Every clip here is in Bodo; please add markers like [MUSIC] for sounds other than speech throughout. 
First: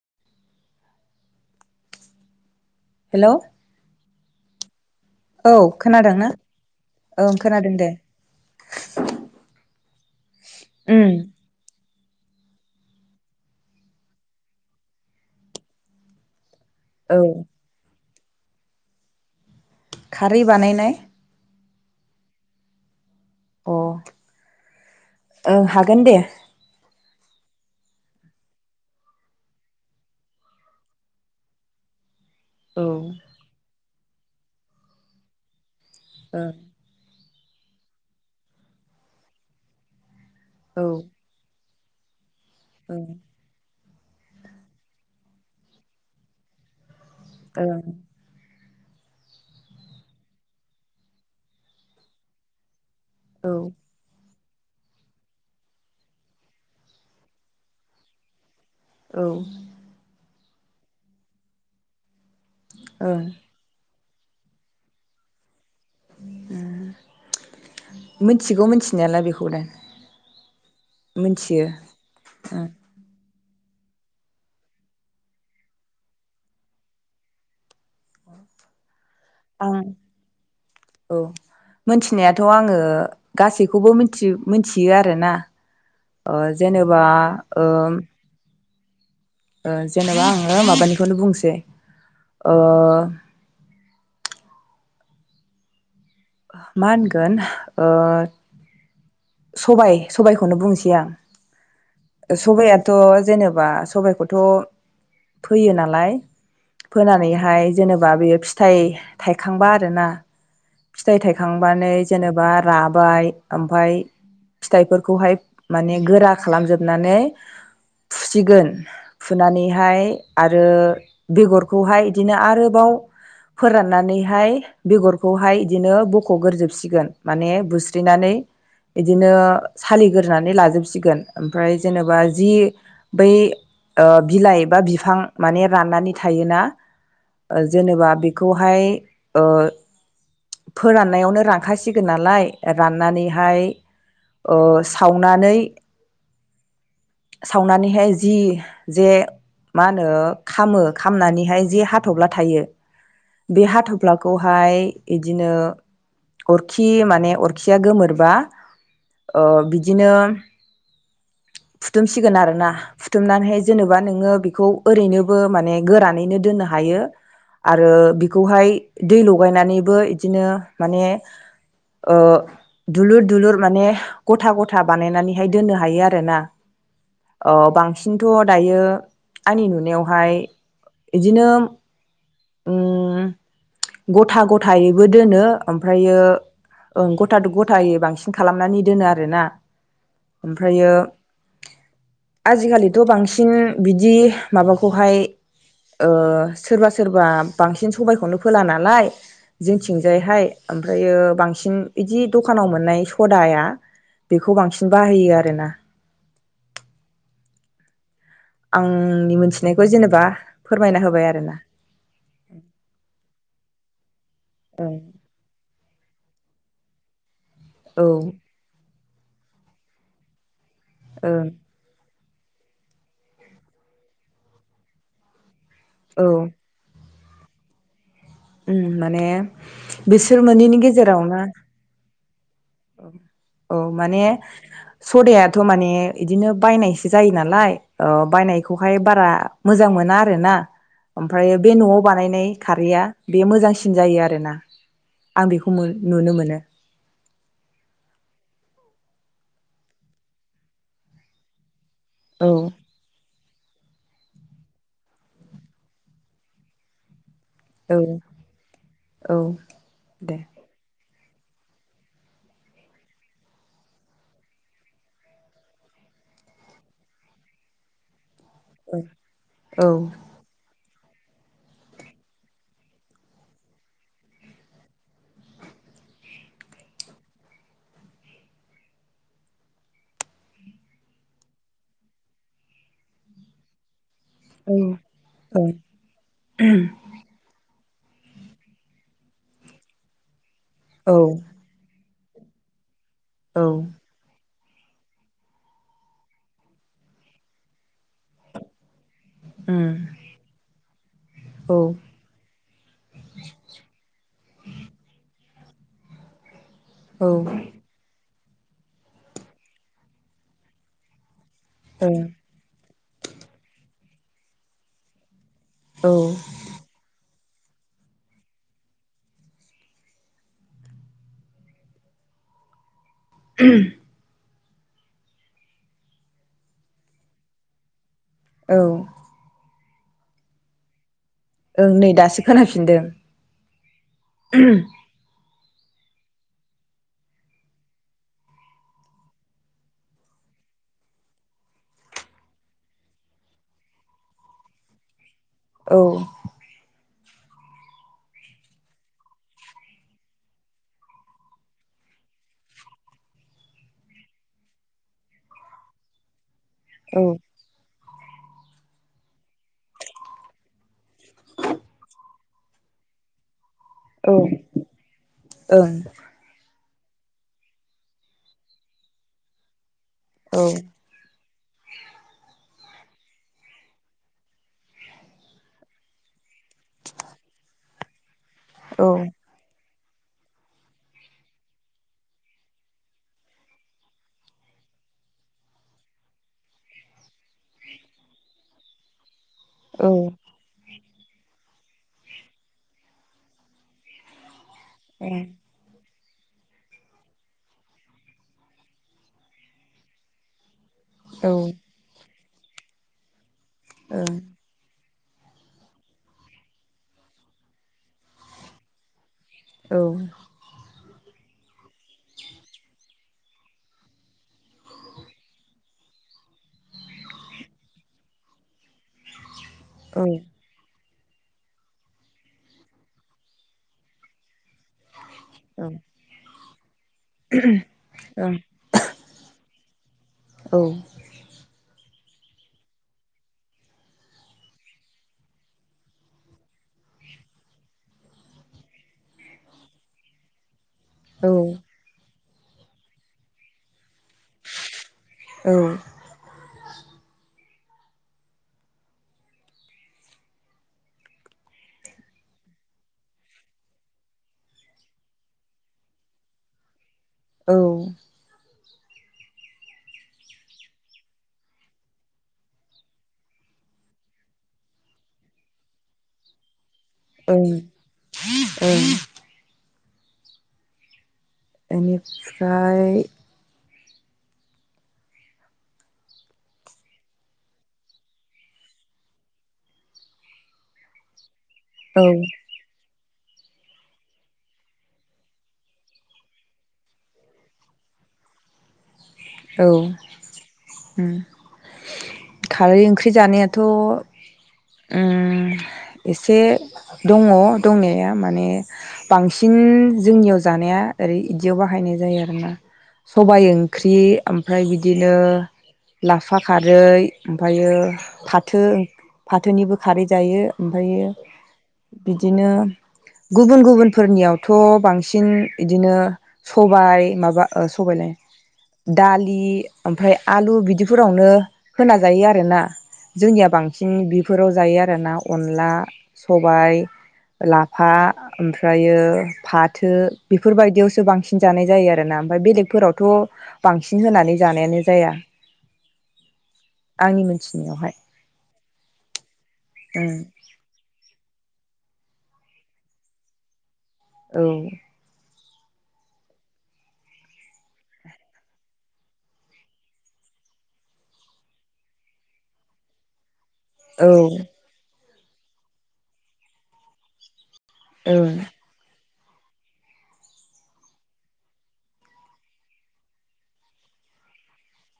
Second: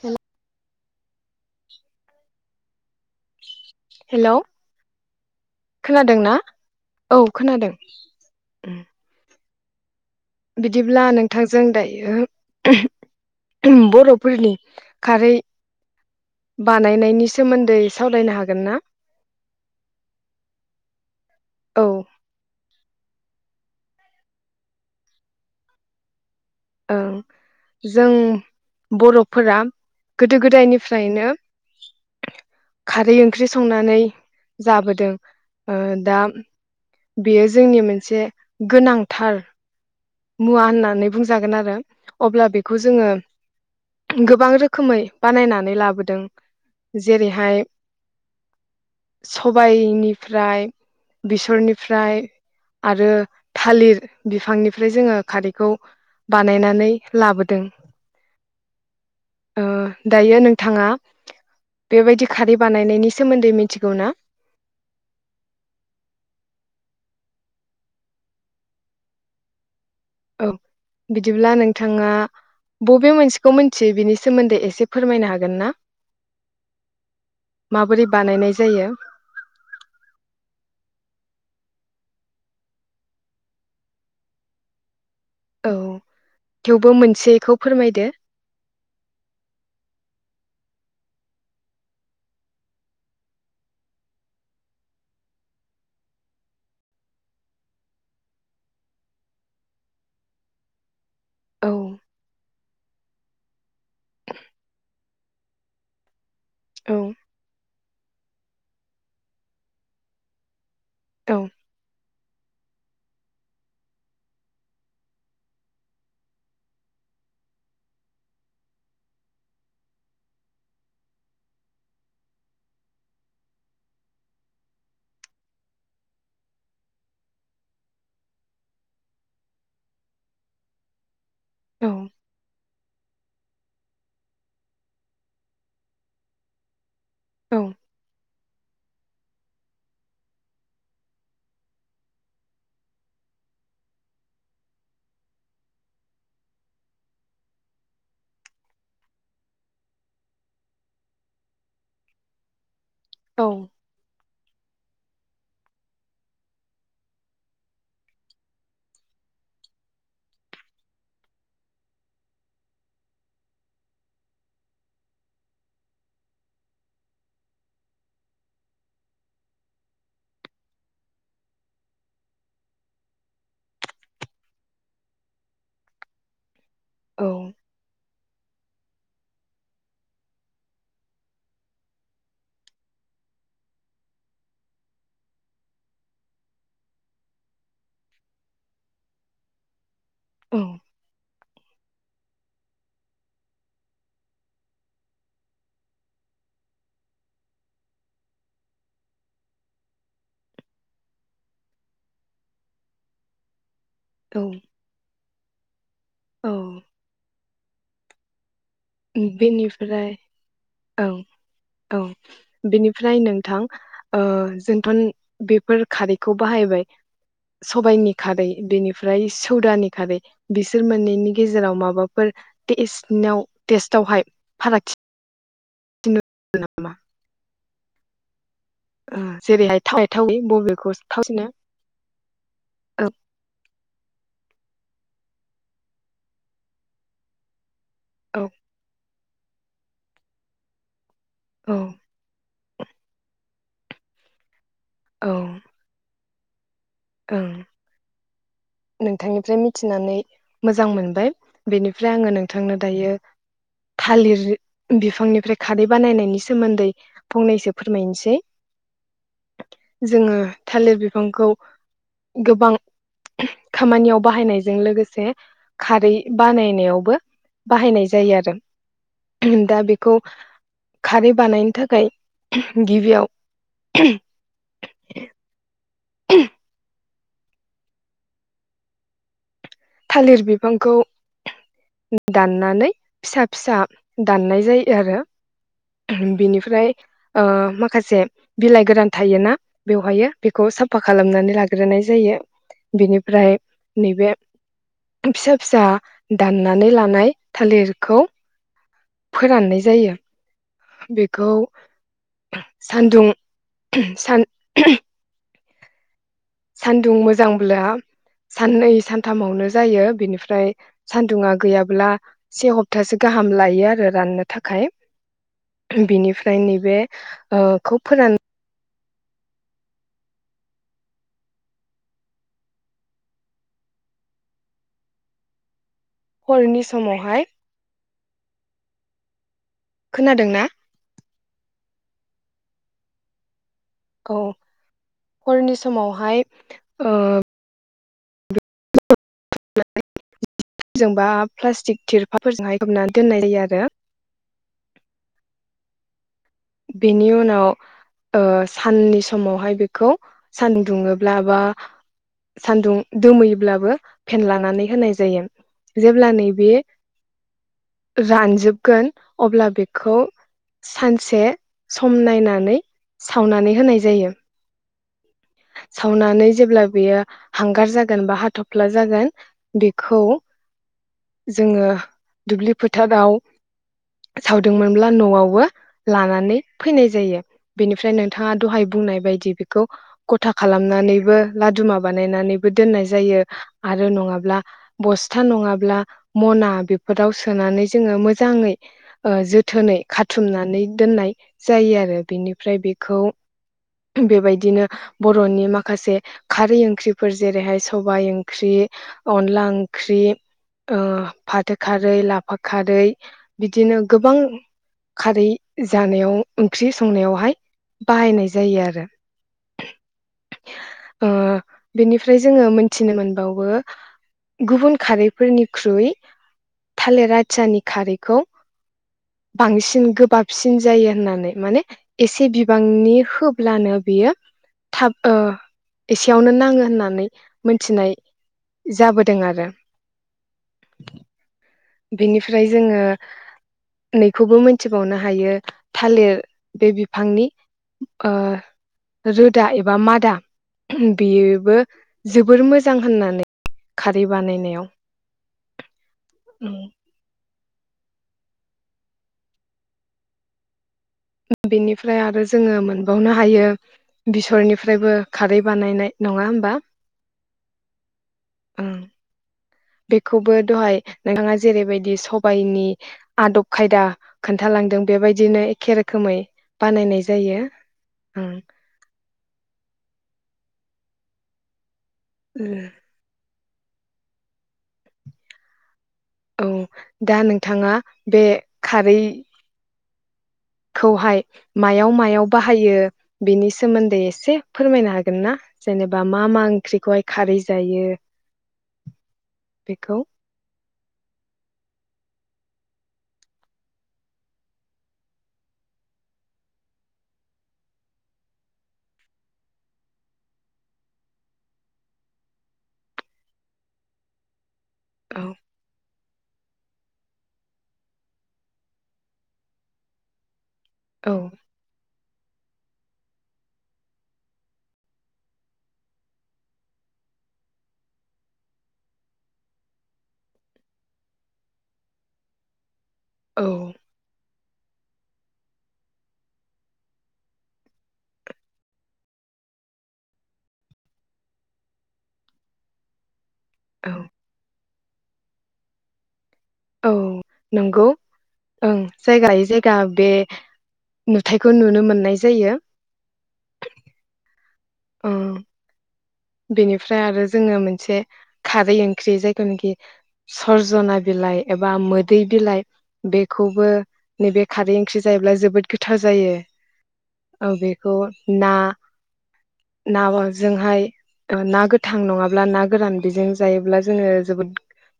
हेल' हेलौ [INAUDIBLE] हेल' औ खोनादोंना? ओं खोनादों दे। बिदिब्ला उम नोंथांजों दाय बियो बर'फोरनि खारै औ बानायनायनि सोमोन्दै सावरायनो हागोन ना? खारै बानायनाय। औ अ ओं हागोन दे। ओं जों बर'फोरा गोदो गोदायनिफ्रायनो। औ खारै ओं ओंख्रि संनानै। जाबोदों ओ दा। औ बेयो जोंनि मोनसे गोनांथार। मुवा ओं होननानै बुंजागोन आरो। अब्ला बेखौ ओं जोङो गोबां रोखोमै बानायनानै लाबोदों। जेरैहाय औ सबायाइनिफ्राय, बेसरनिफ्राय। आरो थालिर। बिफांनि फ्राय जोङो खारैखौ बानायनानै लाबोदों। औ ओ दायो नों थाङा बेबायदि खारै बानायनायनि ओं सोमोन्दै मिथिगौ ना? ओम मिथिगौ मिथिनायालाय बेखौ दा। औ बिदिब्ला नोंथाङा ओं बबे मोनसे खौ मिनथियो बिनि सोमोन्दै एसे फोरमायनो हागोन ना? माबोरै बानायनाय जायो? आं औ मोनथिनायाथ' आङो गासैखौबो मिनथि मिथियो आरो। आरोना औ ओ थेवबो जेनेबा मोनसेखौ ओ फोरमायदो ओ जेनेबा आङो माबानिखौनो बुंनिसै ओ मा होनगोन ओ सबाय सबायखौनो बुंनोसै आं। औ सबायाथ' जेनेबा सबायाइखौथ' फोयो नालाय औ फोनानैहाय जेनेबा बेयो फिथाइ थाइखांबा आरोना फिथायाइ औ थायखांबानो जेनेबा राबाय ओमफाय फिथाइफोरखौहाय माने गोरा खालामजोबनानै फुसिगोन फुनानैहाय आरो बेगरखौहाय इदिनो आरोबाव फोराननानैहाय बेगरखौहाय इदिनो बख'ग्रोजोबसिगोन माने बुस्रिनानै गदिनो सालिग्रोनानै लाजोबसिगोन। ओमफ्राय औ जेनेबा जि बै ओ बिलाइ बा बिफां माने राननानै थायोना औ ओ जेनेबा बेखौहाय ओ फोराननायावनो रानखासिगोन नालाय राननानैहाय ओ सावनानै सावनानैहाय जि जे मा होनो खामो खामनानैहाय जि हाथफ्ला थायो बे हाथ'फ्ला खौहाय इदिनो अरखि माने अरखिया गोमोरबा ओ बिदिनो फुथुमसिगोन आरोना फुथुमनानैहाय जेन'बा नोङो बेखौ ओरैनोबो माने गोरानैनो दोननो हायो आरो बिखौहाय दै लगायनानैबो इदिनो माने ओ दुलुर दुलुर माने गथा गथा बानायनानैहाय दोननो हायो आरोना। औ अ बांसिन थ' दायो आंनि नुनायावहाय इदिनो ओम गथा गथायैबो दोनो ओमफायो ओं गथा गथायै बांसिन खालामनानै दोनो आरोना। औ ओमफ्रायो आजिखालिथ' बांसिन बिदि माबाखौहाय ओ सोरबा सोरबा बांसिन सबबायखौनो फोला नालाय जोंथिंजाय हाय ओमफ्रायो बांसिन इदि दखानाव मोन्नाय स खदाया बेखौ बांसिन बाहायो आरोना। औ आंनि मोनथिनायखौ बेनिफ्राय जेनेबा फोरमायना औ होबाय आरोना औ बेनिफ्राय नोंथां ओ जोंथ' ओं बेफोर खारै खौ बाहायबाय। औ सबाइनि खारै बेनि ओमफ्राय सौदानि खारै बिसोर मोननैनि ओं गेजेराव माबा फोर [UNINTELLIGIBLE] टेस्टावहाय फारागथि औ [INAUDIBLE] ओम ओ माने जेरैहाय थावै थावै बिसोर मोननैनि बबेखौ गेजेराव थावसिनो ना? औ औ माने सदायाथ' माने बिदिनो बायनायसो जायो नालाय अ औ बायनायखौहाय बारा मोजां मोना आरो ना ओमफ्रायो बे औ न'आव बानायनाय खारैया बे मोजांसिन जायो आरोना औ आं बेखौ नुनो मोनो [UNINTELLIGIBLE] ओं नोंथांनिफ्राय मिथिनानै मोजां मोनबाय बेनिफ्राय आंङो औ नोंथांनो दायो थालिर बिफांनिफ्राय खारै बानायनायनि सोमोन्दै फंनैसो औ फोरमायनोसै औ जोंङो दे थालिर बि फांखौ गोबां खामानियाव बाहायनायजों लोगोसे खारै बानायनायावबो बाहायनाय जायो आरो। औ दा औ बेखौ खारै बानायनो थाखाय गिबियाव थालिर बिफांखौ दाननानै फिसा-फिसा दाननाय औ जायो आरो औ बेनिफ्राय ओ मा खासे बिलाइ गोरान थायोना बेवहायो बेखौ साफा औ खालामनानै लाग्रोनाय जायो बिनिफ्राय औ नैबे फिसा-फिसा दाननानै लानाय थालिरखौ फोराननाय उम जायो बेखौ औ सान्दुं सान सान्दुं ओ मोजांब्ला साननै सानथामावनो जायो बिनिफ्राय सान्दुंङा गैयाब्ला औ से हब हाबथासे गाहाम लायो आरो राननो थाखाय बिनिफ्राय नैबे ओ खौ फोरान [INAUDIBLE] हरनि समावहाय औ खोनादों ना ओं नै दासो खोनाफिनदों औ [INAUDIBLE] हरनि समावहाय ओ [UNINTELLIGIBLE] जों बा प्लास्टिक थिरफाल फोरजोंहाय खोबनानै दोननाय जायो आरो औ बेनि उनाव ओ साननि समावहाय बेखौ सानदुं दुङोब्ला बा सानदुं दोमैयोब्लाबो फेनलानानै होनाय जायो जेब्ला नैबे औ रानजोबगोन अब्ला बेखौ सानसे सम नायनानै सावनानै होनाय जायो औ ओं सावनानै जेब्ला बेयो हांगार जागोन बा हाथफ्ला जागोन बे औ जोंङो दुब्लि फोथाराव सावदोंमोनब्ला नआवबो लानानै फैनाय जायो बेनिफ्राय नों थाङा दहाय बुंनाय बायदि बेखौ गथा खालामनानैबो लादुमा बानायनानैबो दोननाय जायो आरो नङाब्ला बस्था नङाब्ला मना बेफोराव सोनानै जोंङो मोजाङै ओ जोथोनै खाथुमनानै दोननाय जायो आरो बेनिफ्राय बेखौ बेबायदिनो बरनि माखासे खारै ओंख्रिफोर जेरैहाय सबाय ओंख्रि अनला ओंख्रि ओ फाथो खारै ला फा खारै बिदिनो गोबां खारै जानायाव ओंख्रि संनायावहाय बाहायनाय जायो आरो औ ओ बेनिफ्राय जोंङो मोनथिनो मोनबावो गुबुन खारै फोरनिख्रुय थालिर आथियानि खारैखौ बांसिन गोबाबसिन जायो होननानै माने एसे बिबांनि होब्लानो बियो थाब ओ एसेयावनो नाङो होनना नै मोनथिनाय जाबोदों आरो औ बेनिफ्राय जोंङो नैखौबो मोनथिबावनो हायो थालिर बे बिफांनि ओ रोदा एबा मादा बेबो जोबोर मोजां होननानै खारै बानायनायाव बेनिफ्राय आरो जोंङो मोनबावनो हायो बेसरनिफ्रायबो खारै बानायनाय नङा होमबा? औ ओं बेखौबो दहाय नोंथाङा जेरैबायदि सबायाइनि आदब खायदा खोन्थालांदों बेबायदिनो एखे रोखोमै बानायनाय जायो ओं इनिफ्राय औ दा नोंथाङा बे खारै खौहाय मायाव औ मायाव बाहायो बिनि सोमोन्दै एसे फोरमायनो हागोन ना जेनेबा मा मा ओंख्रिखौहाय खारै जायो औ बेखौ उम खारै ओंख्रि जानायाथ' ओ एसे दङ दंनाया माने बांसिन जोंनियाव जानाया ओरै बिदियाव बाहायनाय जायो आरोना सबाय ओंख्रि ओमफ्राय बिदिनो औ लाफा खारै ओमफ्रायो फाथो फाथोनिबो खारै जायो ओमफ्रायो औ बिदिनो गुबुन गुबुनफोरनियावथ' बांसिन बिदिनो सबाय माबा सबायलाइ दालि ओमफ्राय आलु बिदिफोरावनो होना जायो आरोना। औ जोंनिया बांसिन बेफोराव जायो आरोना अनला सबाय लाफा ओमफ्रायो फाथो बेफोरबायदियावसो बांसिन जानाय जायो आरोना ओमफ्राय बेलेगफोरावथ' औ बांसिन होनानै जानायानो जाया औ आंनि नंगौ मोनथिनायावहाय ओं जायगा लायै जायगा बे ओं नुथायखौ खौ नुनो मोननाय जायो। औ अ बेनिफ्राय आरो जोङो मोनसे खारै ओंख्रि जायखौनोखि सरजना बिलाइ एबा मोदै बिलाइ बे खौबो औ नैबे खारै ओंख्रि जायोब्ला जोबोद गोथाव जायो। औ बेखौ ओं ना ना जोंहाय। ना गोथां नङाब्ला ना गोरान बिजों जायोब्ला जोङो जोबोद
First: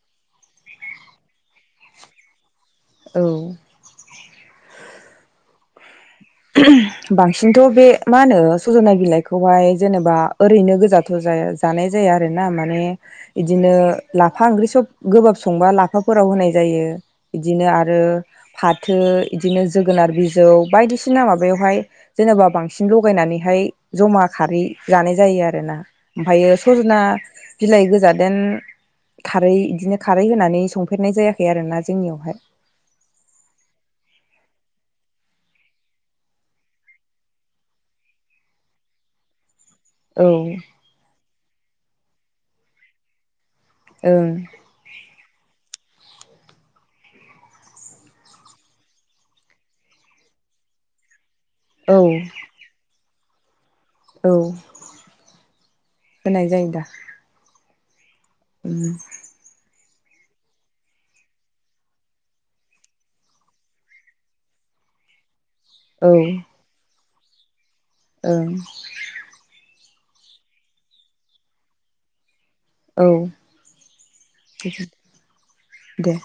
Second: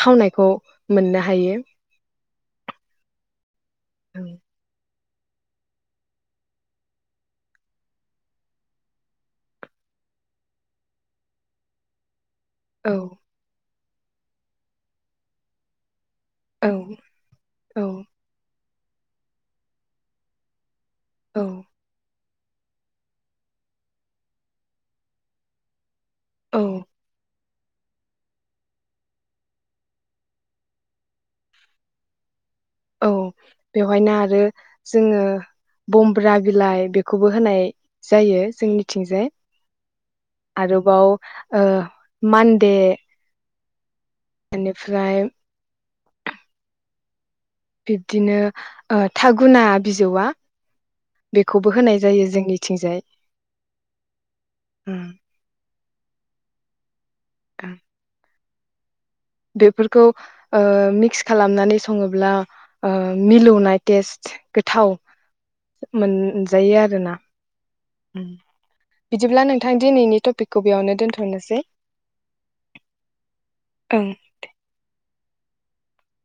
थावनायखौ मोननो हायो। औ औ बांसिनथ' बे मा होनो सजनाय बिलाइखौहाय जेनेबा ओरैनो गोजाथ' जाया जानाय जाया आरोना माने बिदिनो लाफा ओंख्रि सब गोबाब संबा लाफा फोराव होनाय औ जायो, बिदिनो औ आरो फाथो बिदिनो जोगोनार बिजौ बायदिसिना बिना औ माबायावहाय जेनेबा बांसिन लगायनानैहाय, जमा खारै जानाय जायो आरोना। ओमफ्रायो औ सजना बिलाइ गोजादेन, खारै बिदिनो खारै होनानै संफेरनाय जायाखै आरोना, जोंनियावहाय। औ बेवहायनो आरो जोङो बम्ब्रा बिलाइ बेखौबो होनाय जायो जोंनिथिंजाय। औ आरो बाव ओ मानदे ओं इनिफ्राइ बिब्दिनो थागुना बिजौआ बेखौबो औ होनाय जायो जोंनिथिंजाय। औ उम होनाय जायो दा। दां उ बेफोरखौ ओ मिक्स खालामनानै सङोब्ला ओ मिलौनाय तेस् गोथाव। औ मोनजायो आरोना। ओं बिदिब्ला नोंथां। नोंथां दिनैनि टपिकखौ बेयावनो दोनथ'नोसै। औ ओं दे